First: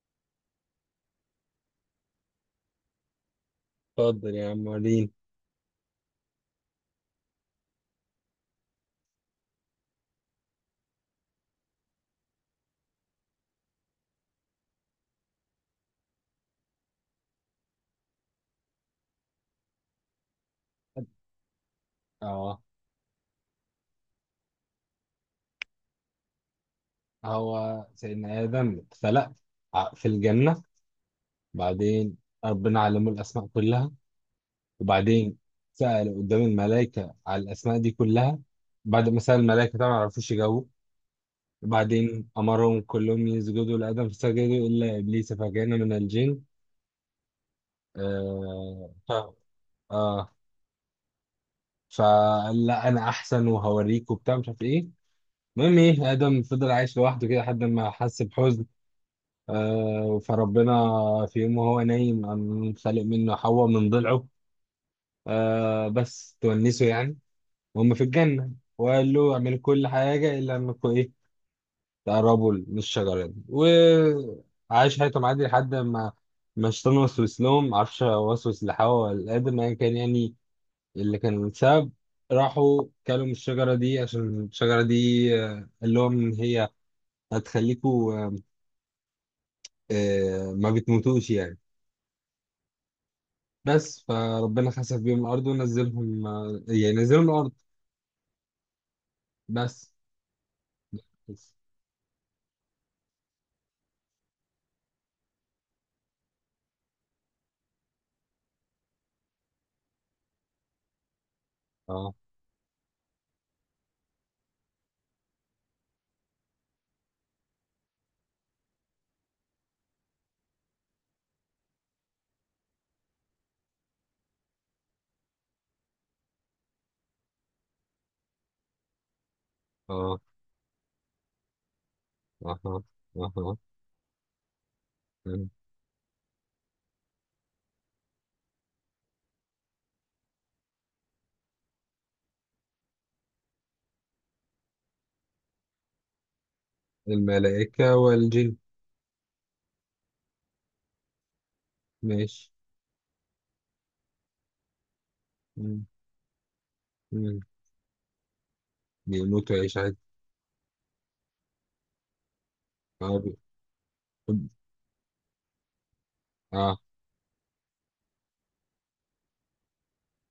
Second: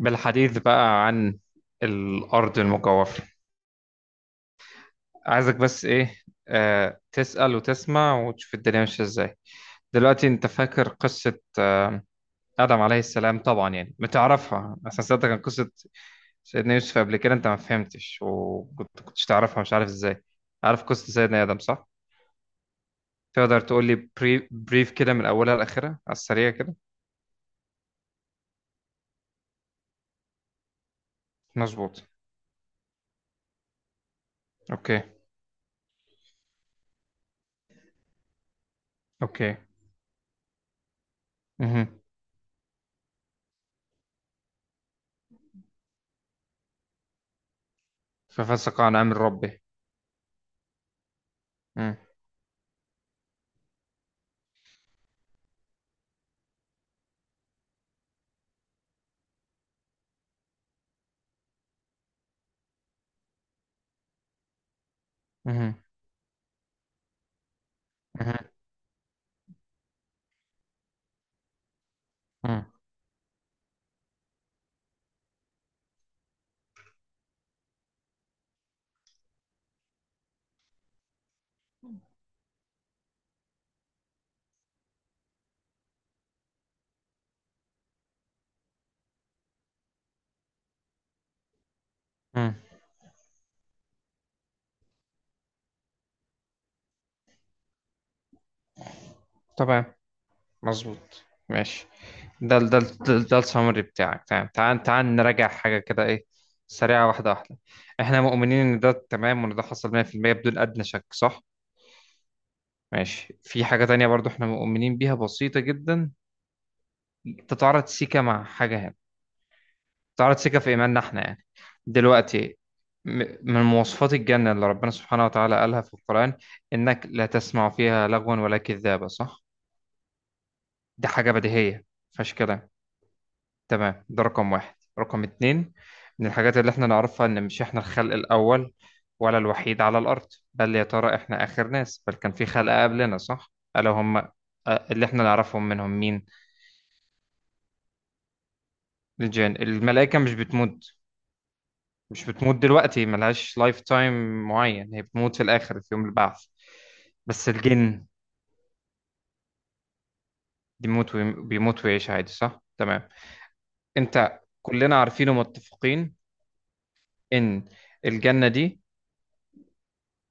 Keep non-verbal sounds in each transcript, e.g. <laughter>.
بالحديث بقى عن الأرض المجوفة. اتفضل يا عم وريني. عايزك بس إيه تسأل وتسمع وتشوف الدنيا ماشية إزاي. دلوقتي أنت فاكر قصة آدم عليه السلام؟ طبعا يعني بتعرفها أصلا. سألتك عن قصة سيدنا يوسف قبل كده أنت ما فهمتش، وكنت كنتش تعرفها، مش عارف إزاي. عارف قصة سيدنا آدم صح؟ اه، تقدر تقول لي بريف كده من أولها لآخرها على السريع كده؟ هو سيدنا آدم اتخلق في الجنة. مظبوط. بعدين ربنا علمه الأسماء كلها، أوكي. وبعدين سأل قدام الملائكة على الأسماء دي كلها. بعد ما سأل أوكي. الملائكة طبعا ما عرفوش يجاوبوا. مهم. وبعدين أمرهم كلهم يسجدوا لآدم فسجدوا إلا إبليس فكان من الجن. ففسق آه عن ف... أمر ربه. آه مم. فقال لا أنا أحسن وهوريك وبتاع مش عارف إيه. المهم إيه، آدم فضل عايش لوحده كده لحد ما حس بحزن، فربنا في يوم وهو نايم قام خالق منه حواء من ضلعه، مهم. بس تونسه يعني، وهم في مهم. الجنة. وقال له اعمل كل حاجة إلا إنكم إيه، تقربوا مهم. من الشجرة دي. وعاش حياتهم عادي لحد ما ما الشيطان وسوس لهم، معرفش هو وسوس لحواء ولا لآدم أيا كان يعني اللي كان السبب. راحوا كلوا من الشجرة دي، عشان الشجرة دي قال لهم إن هي هتخليكوا ما بتموتوش يعني. مهم. بس فربنا خسف بيهم الارض ونزلهم، يعني نزلهم الارض. بس. تمام. مظبوط. بس. ماشي. ده السمري بتاعك. تمام، تعال تعال نراجع حاجة كده، ايه سريعة، واحدة واحدة. احنا مؤمنين ان ده تمام، وان ده حصل 100% بدون ادنى شك، صح؟ اه. ماشي. في حاجة تانية برضو احنا مؤمنين بيها، بسيطة جدا، تتعارض سيكا مع حاجة هنا، تتعارض سيكا في ايماننا احنا يعني. دلوقتي، م- من مواصفات الجنة اللي ربنا سبحانه وتعالى قالها في القرآن، انك لا تسمع فيها لغوا ولا كذابة، صح؟ اه. دي حاجة بديهية مفيهاش اه. كلام. اه. اه. تمام، ده رقم واحد. رقم آه. اتنين، من الحاجات اللي احنا نعرفها، ان مش احنا الخلق الاول ولا الوحيد على الارض. بل يا ترى احنا اخر ناس؟ بل كان في خلق قبلنا، صح؟ الا هم اللي احنا نعرفهم منهم، مين؟ الملائكة والجن. الجن، الملائكة مش بتموت. مش ماشي. بتموت دلوقتي، ملهاش لايف تايم معين، هي بتموت في الاخر مم. في يوم البعث. مم. بس الجن بيموتوا يعيش عادي. بيموت ويعيش عادي، صح؟ تمام. اه. انت كلنا عارفين ومتفقين، اه. ان الجنة دي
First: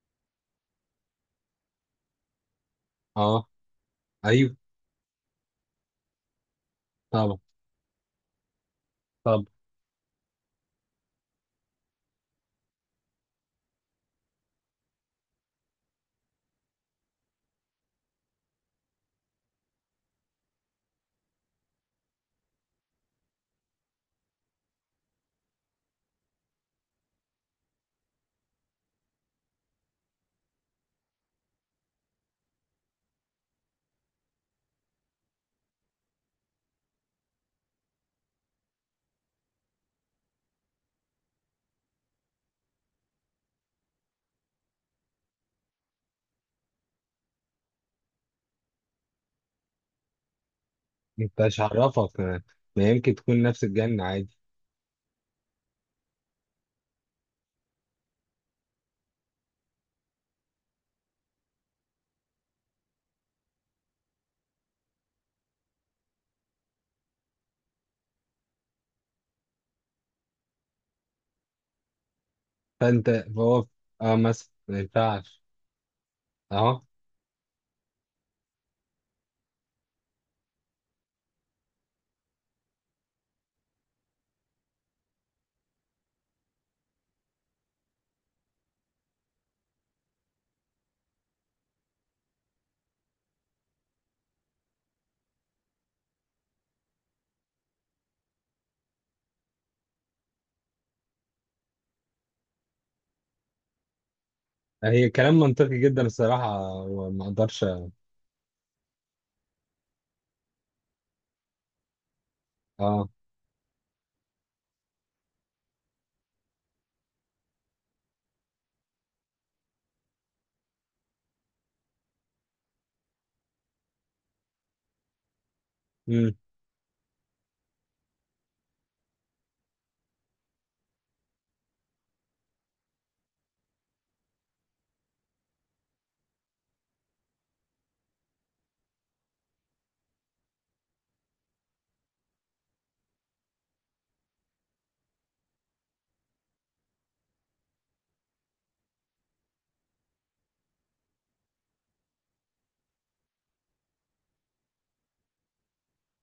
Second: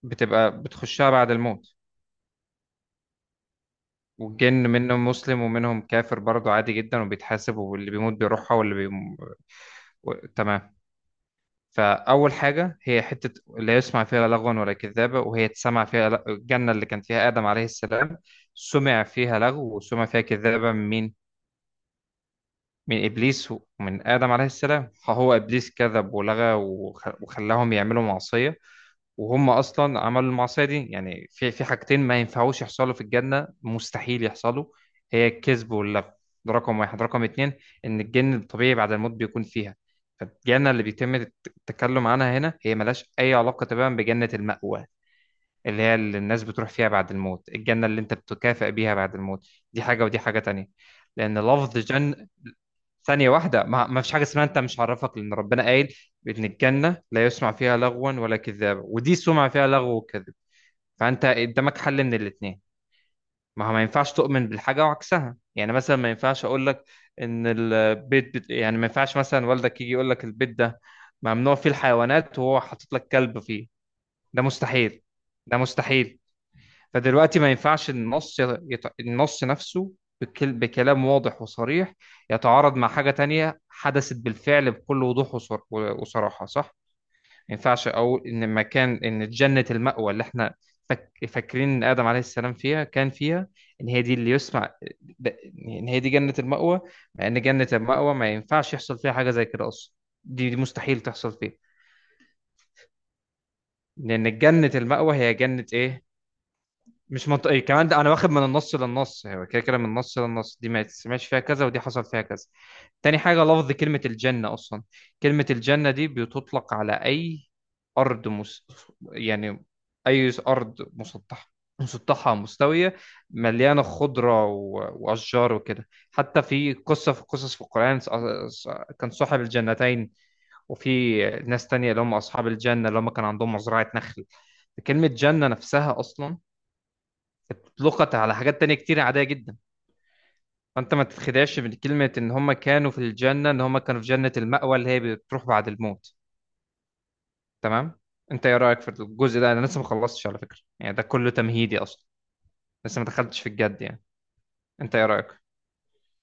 بتبقى بتخشها بعد الموت. اه. والجن ايوه، منهم مسلم ومنهم كافر برضه، عادي جدا، طبعا. وبيتحاسب، واللي بيموت بيروحها، طب تمام. فأول حاجة، هي حتة لا يسمع فيها لغوا ولا كذابة، وهي تسمع فيها الجنة اللي كان فيها آدم عليه السلام سمع فيها لغو وسمع فيها كذابة. من مين؟ من إبليس ومن آدم عليه السلام. فهو إبليس كذب ولغى وخلاهم يعملوا معصية، وهم اصلا عملوا المعصيه دي. يعني في حاجتين ما ينفعوش يحصلوا في الجنه، مستحيل يحصلوا، هي الكذب واللغو. ده رقم واحد. رقم اتنين، ان الجن الطبيعي بعد الموت بيكون فيها. فالجنه اللي بيتم التكلم عنها هنا، هي ملهاش اي علاقه تماما بجنه المأوى، اللي هي اللي الناس بتروح فيها بعد الموت، الجنة اللي انت بتكافئ بيها بعد الموت. دي حاجة ودي حاجة تانية، لأن انت مش لفظ هعرفك، جن. ما يمكن ثانية تكون نفس واحدة، ما الجنة فيش حاجة عادي. اسمها انت مش عرفك، لأن ربنا قايل بإن الجنة لا يسمع فيها لغوا ولا كذابا، ودي سمع فيها لغو وكذب. فأنت قدامك حل من الاتنين، ما هو ما ينفعش تؤمن بالحاجة وعكسها. يعني مثلا، ما ينفعش أقول لك إن البيت يعني ما ينفعش مثلا والدك يجي يقول لك البيت ده ممنوع فيه الحيوانات وهو حاطط لك فانت، كلب فهو، فيه. اه ده مثلا ما مستحيل، ينفعش. ده مستحيل. اه. فدلوقتي ما ينفعش النص النص نفسه بكلام واضح وصريح يتعارض مع حاجة تانية حدثت بالفعل بكل وضوح وصراحة، صح؟ ما ينفعش أقول إن مكان، إن جنة المأوى اللي إحنا فاكرين إن آدم عليه السلام فيها، كان فيها، إن هي دي اللي يسمع، د- إن هي دي جنة المأوى. مع إن جنة المأوى ما ينفعش يحصل فيها حاجة زي كده أصلا، دي مستحيل تحصل فيها، لأن جنة هي المأوى هي كلام جنة منطقي جدا إيه؟ الصراحة، وما مش منطقي اقدرش. كمان، ده انا واخد من النص للنص، هو كده كده من النص للنص، دي ما تسمعش فيها كذا ودي حصل فيها كذا. اه. تاني حاجة، لفظ كلمة الجنة أصلا، كلمة الجنة دي بتطلق على أي أرض يعني أي أرض مسطحة، مسطحة مستوية مليانة خضرة وأشجار وكده. حتى في قصة، في قصص في القرآن، ص- كان صاحب الجنتين، وفي ناس تانية اللي هم أصحاب الجنة، اللي هم كان عندهم مزرعة نخل. كلمة جنة نفسها أصلا اطلقت على حاجات تانية كتير عادية جدا. فانت ما تتخدعش من كلمة ان هم كانوا في الجنة، ان هم كانوا في جنة المأوى اللي هي بتروح بعد الموت. تمام. انت ايه رأيك في الجزء ده؟ انا لسه ما خلصتش على فكرة، يعني ده كله تمهيدي اصلا، لسه ما دخلتش في الجد يعني. انت ايه رأيك؟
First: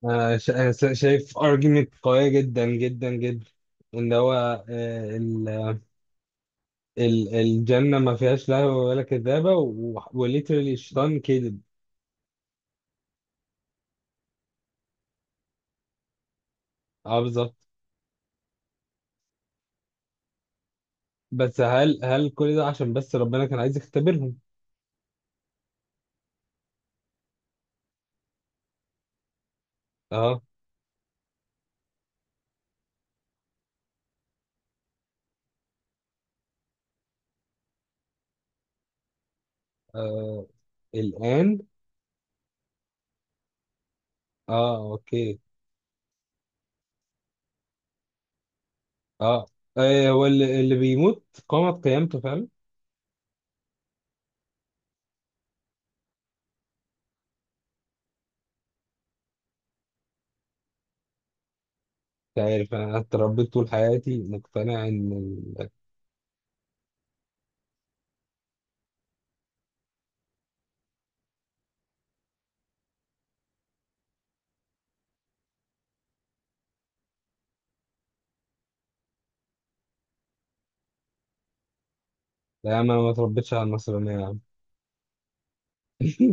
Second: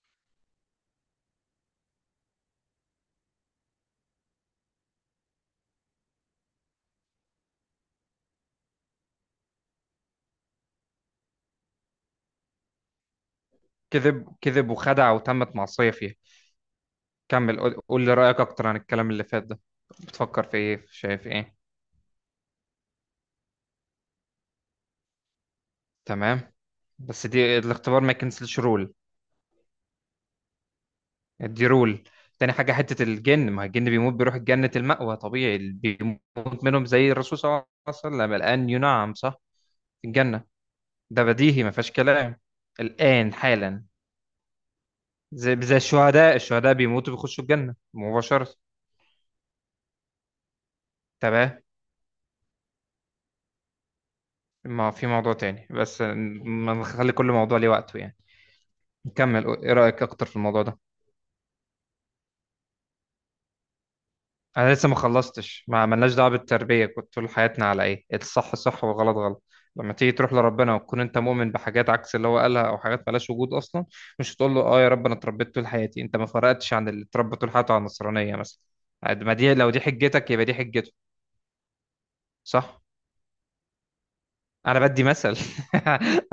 شايف argument قوية جدا جدا جدا. ان هو آه، ال- الجنة ما فيهاش لهو ولا كذابة، وليترالي الشيطان كذب. كذب كذب وخدع وتمت معصية فيها. اه، بالظبط. كمل، قول قول لي رأيك اكتر عن الكلام اللي فات ده، بتفكر في ايه، شايف ايه؟ بس هل هل كل ده عشان بس ربنا كان عايز يختبرهم؟ تمام، بس دي الاختبار ما يكنسلش رول، اه دي رول. تاني حاجة حتة الجن، ما الجن بيموت بيروح جنة المأوى طبيعي، اللي بيموت منهم زي الرسول صلى الله عليه وسلم الآن ينعم، صح؟ في الجنة. آه. ده الآن. بديهي ما فيهاش كلام، الآن حالا. اه، اوكي. زي الشهداء، الشهداء بيموتوا بيخشوا الجنة مباشرة، اه. هو اللي بيموت تمام. قامت قيامته فعلا. ما في موضوع تاني، بس ما نخلي كل موضوع ليه وقته يعني. نكمل، ايه رأيك اكتر في الموضوع ده؟ مش عارف، انا اتربيت طول حياتي انا مقتنع لسه ما ان خلصتش، ال- ما عملناش دعوه بالتربيه، كنت طول حياتنا على ايه؟ إيه الصح؟ صح، والغلط غلط. لما تيجي تروح لربنا وتكون انت مؤمن بحاجات عكس اللي هو قالها، او حاجات مالهاش وجود اصلا، مش هتقول له اه يا رب انا اتربيت طول حياتي. انت ما فرقتش عن اللي اتربى طول حياته على النصرانيه مثلا. ما دي، لو دي حجتك يبقى دي حجته، لا، صح؟ ما اتربيتش على النصرانية يا عم. انا بدي مثل. <laughs>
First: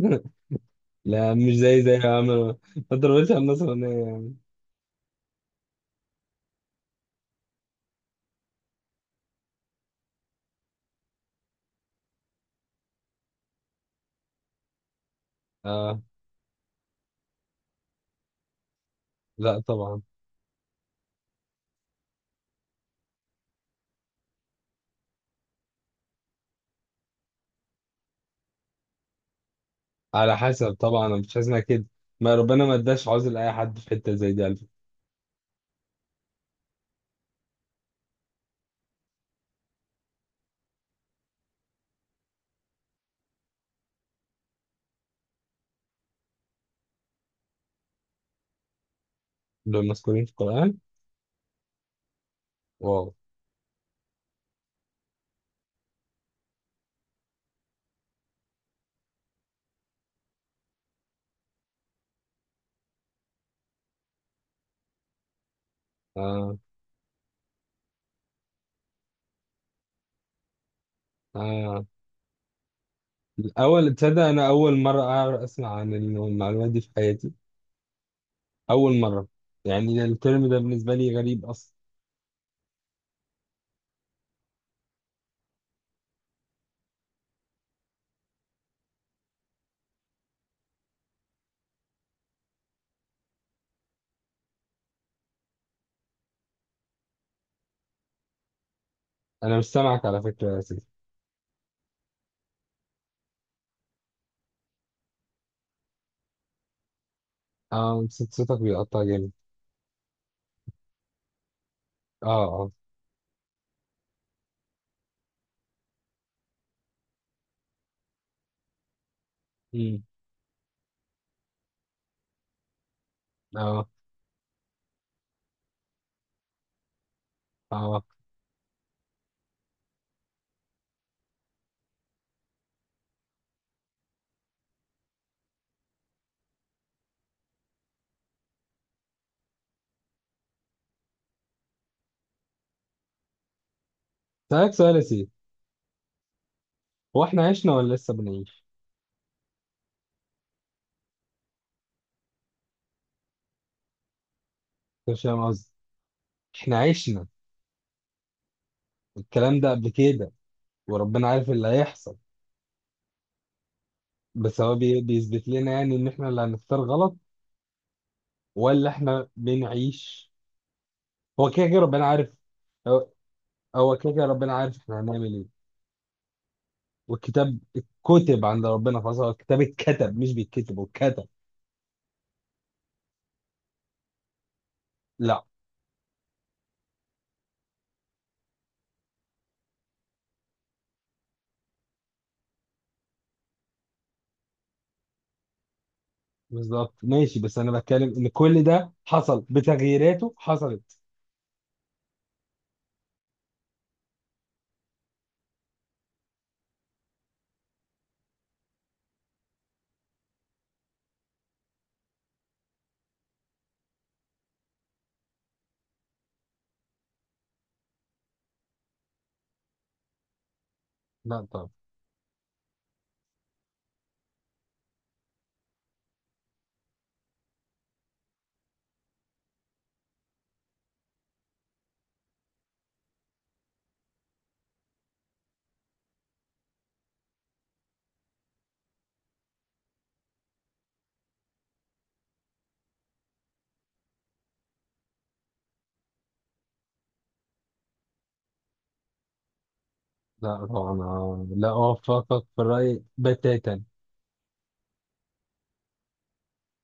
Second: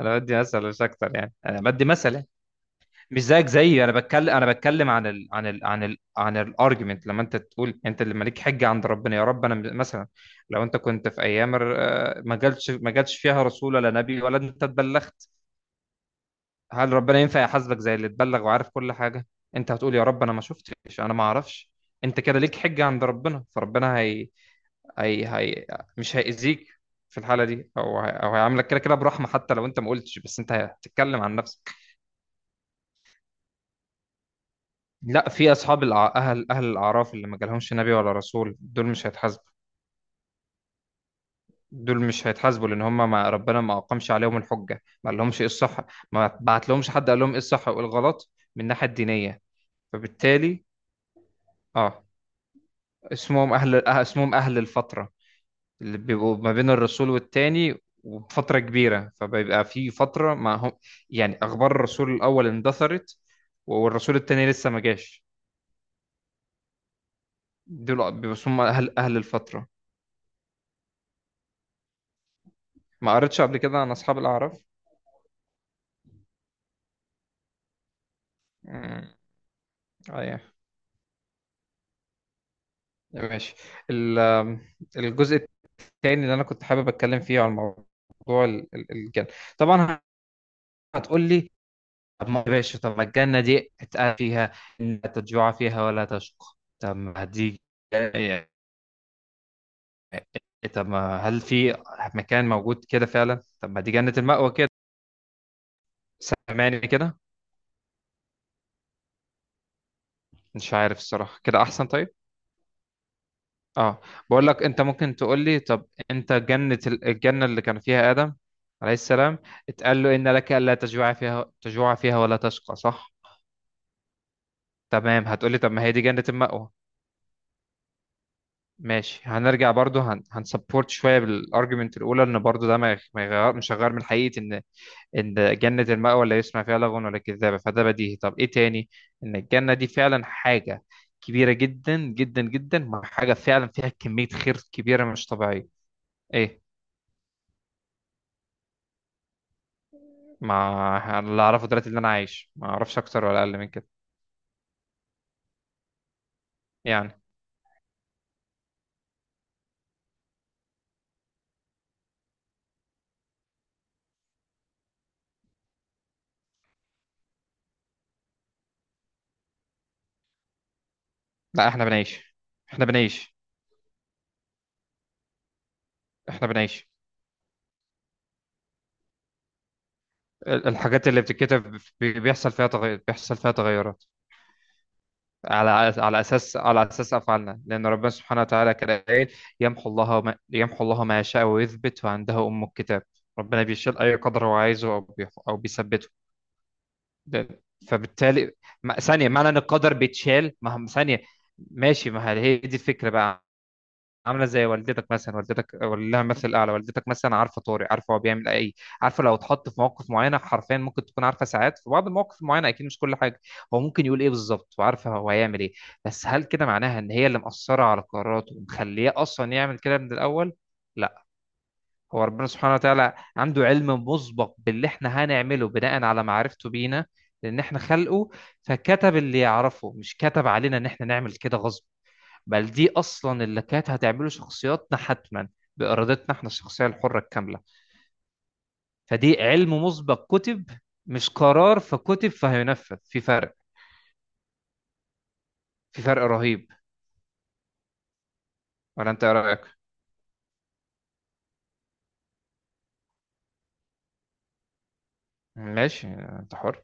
انا بدي مثل مش اكتر يعني، لا، مش انا زي بدي زي يا مثل عم، يعني. ما مش تضربش على زيك الناس زيي، اغنيه انا يعني. بتكلم انا بتكلم عن ال عن ال عن ال عن الارجيومنت. لما انت تقول انت اللي مالك حجه عند ربنا، يا رب انا مثلا، لو انت كنت في ايام ما جالش، ما جالش فيها رسول ولا نبي، ولا انت اتبلغت، اه. هل ربنا ينفع يحاسبك زي اللي اتبلغ وعارف كل حاجه؟ لا انت هتقول طبعا. يا رب انا ما شفتش، انا ما اعرفش. انت كده ليك حجه عند ربنا، فربنا هي مش هيأذيك في الحاله دي، او هيعاملك كده كده برحمه، حتى لو انت ما قلتش، على بس انت حسب، طبعا انا هتتكلم عن مش عايزها نفسك. كده. ما ربنا ما اداش عذر لاي حد في حته زي دي على فكرة. لا، في اصحاب اهل الاعراف اللي ما جالهمش نبي ولا رسول، دول مش هيتحاسبوا. دول مش هيتحاسبوا لان هم، ما ربنا ما اقامش عليهم الحجه، ما قال لهمش ايه الصح، ما بعت لهمش حد قال لهم ايه الصح وايه الغلط، من الناحيه الدينيه. دول مذكورين في فبالتالي القران. اه واو. اسمهم اهل الفتره، اللي بيبقوا ما بين الرسول والتاني وفتره كبيره، فبيبقى في فتره ما هم، يعني اخبار الرسول الاول اندثرت والرسول التاني لسه ما جاش. اه. دول بيبقوا اسمهم اهل الفتره. اه. ما قريتش قبل كده عن الاول اصحاب تصدق، انا الاعراف؟ اول مره اعرف اسمع عن المعلومه دي في حياتي. اول مم. مره. يعني ايوه. الترم ده بالنسبه لي غريب اصلا. ماشي. ال- آم، الجزء الثاني اللي انا كنت حابب اتكلم فيه، عن موضوع الجنه، طبعا. هتقول لي طب ما يا باشا، طب ما الجنه دي اتقال فيها ان لا تجوع فيها ولا تشقى، طب ما دي، انا مش سامعك على فكره يا سيدي. طب ما هل في مكان موجود كده فعلا، طب ما دي جنه المأوى كده. سامعني كده؟ اه، صوتك بيقطع جامد. مش عارف الصراحه كده احسن. طيب. اه. اه. اه. بقول لك، انت ممكن تقول لي طب انت جنة الجنة اللي كان فيها آدم عليه السلام، امم. اتقال له ان لك الا تجوع فيها، تجوع فيها ولا تشقى، صح؟ اه. تمام. هتقول لي طب ما هي دي جنة المأوى. اه. ماشي، هنرجع برضو هنسبورت شوية بالارجيومنت الاولى، ان برضو ده ما يغير، مش هيغير من حقيقة، ان ان جنة المأوى لا يسمع فيها لغو ولا كذابة، فده بديهي. طب ايه تاني؟ ان الجنة دي فعلا حاجة كبيرة جدا جدا جدا، مع حاجة فعلا فيها كمية خير اسالك سؤال يا كبيرة مش سيدي. طبيعية. ايه؟ هو احنا عشنا ولا لسه بنعيش؟ ما اللي اعرفه دلوقتي، اللي انا عايش، ما اعرفش اكتر ولا اقل من كده، مش فاهم قصدي. احنا يعني. عشنا الكلام ده قبل كده وربنا عارف اللي هيحصل؟ بس هو بيثبت لنا يعني ان احنا اللي هنختار غلط، ولا احنا بنعيش؟ هو كده لا، كده احنا ربنا عارف. بنعيش. احنا هو، بنعيش. هو كده كده ربنا عارف احنا هنعمل ايه. احنا بنعيش. والكتاب اتكتب عند ربنا خلاص، هو الكتاب اتكتب مش بيتكتب، هو الحاجات اللي اتكتب. بتتكتب بيحصل فيها تغير، بيحصل فيها تغيرات لا، على، على اساس، على اساس افعالنا، لان ربنا سبحانه وتعالى كده قايل، يمحو الله ما يمحو الله ما يشاء ويثبت وعنده ام الكتاب. ربنا بيشيل اي قدر هو عايزه او بيثبته. بالظبط، ماشي. بس ده- انا بتكلم ان فبالتالي كل ده ثانيه، حصل، معنى ان القدر بتغييراته بيتشال، ما حصلت. هم- ثانيه، ماشي، ما هي هي دي الفكره بقى. عامله زي والدتك مثلا، والدتك لها مثل اعلى، والدتك مثلا عارفه طارق، عارفه هو بيعمل ايه، عارفه لو اتحط في مواقف معينه حرفيا ممكن تكون عارفه ساعات، في بعض المواقف المعينه، اكيد مش كل حاجه، هو ممكن يقول ايه بالظبط، وعارفه هو هيعمل ايه. بس هل كده معناها ان هي اللي مأثره على قراراته ومخليه اصلا يعمل كده من الاول؟ لا. لا طب. هو ربنا سبحانه وتعالى عنده علم مسبق باللي احنا هنعمله، بناء على معرفته بينا، لان احنا خلقه، فكتب اللي يعرفه، مش كتب علينا ان احنا نعمل كده غصب، بل دي اصلا اللي كانت هتعمله شخصياتنا حتما، بارادتنا احنا، الشخصيه الحره الكامله. فدي علم مسبق كتب، مش قرار فكتب فهينفذ، في فرق، في فرق رهيب. ولا انت إيه رايك؟ لا طبعا، أنا لا اوافقك في الرأي بتاتا. ماشي، انت حر.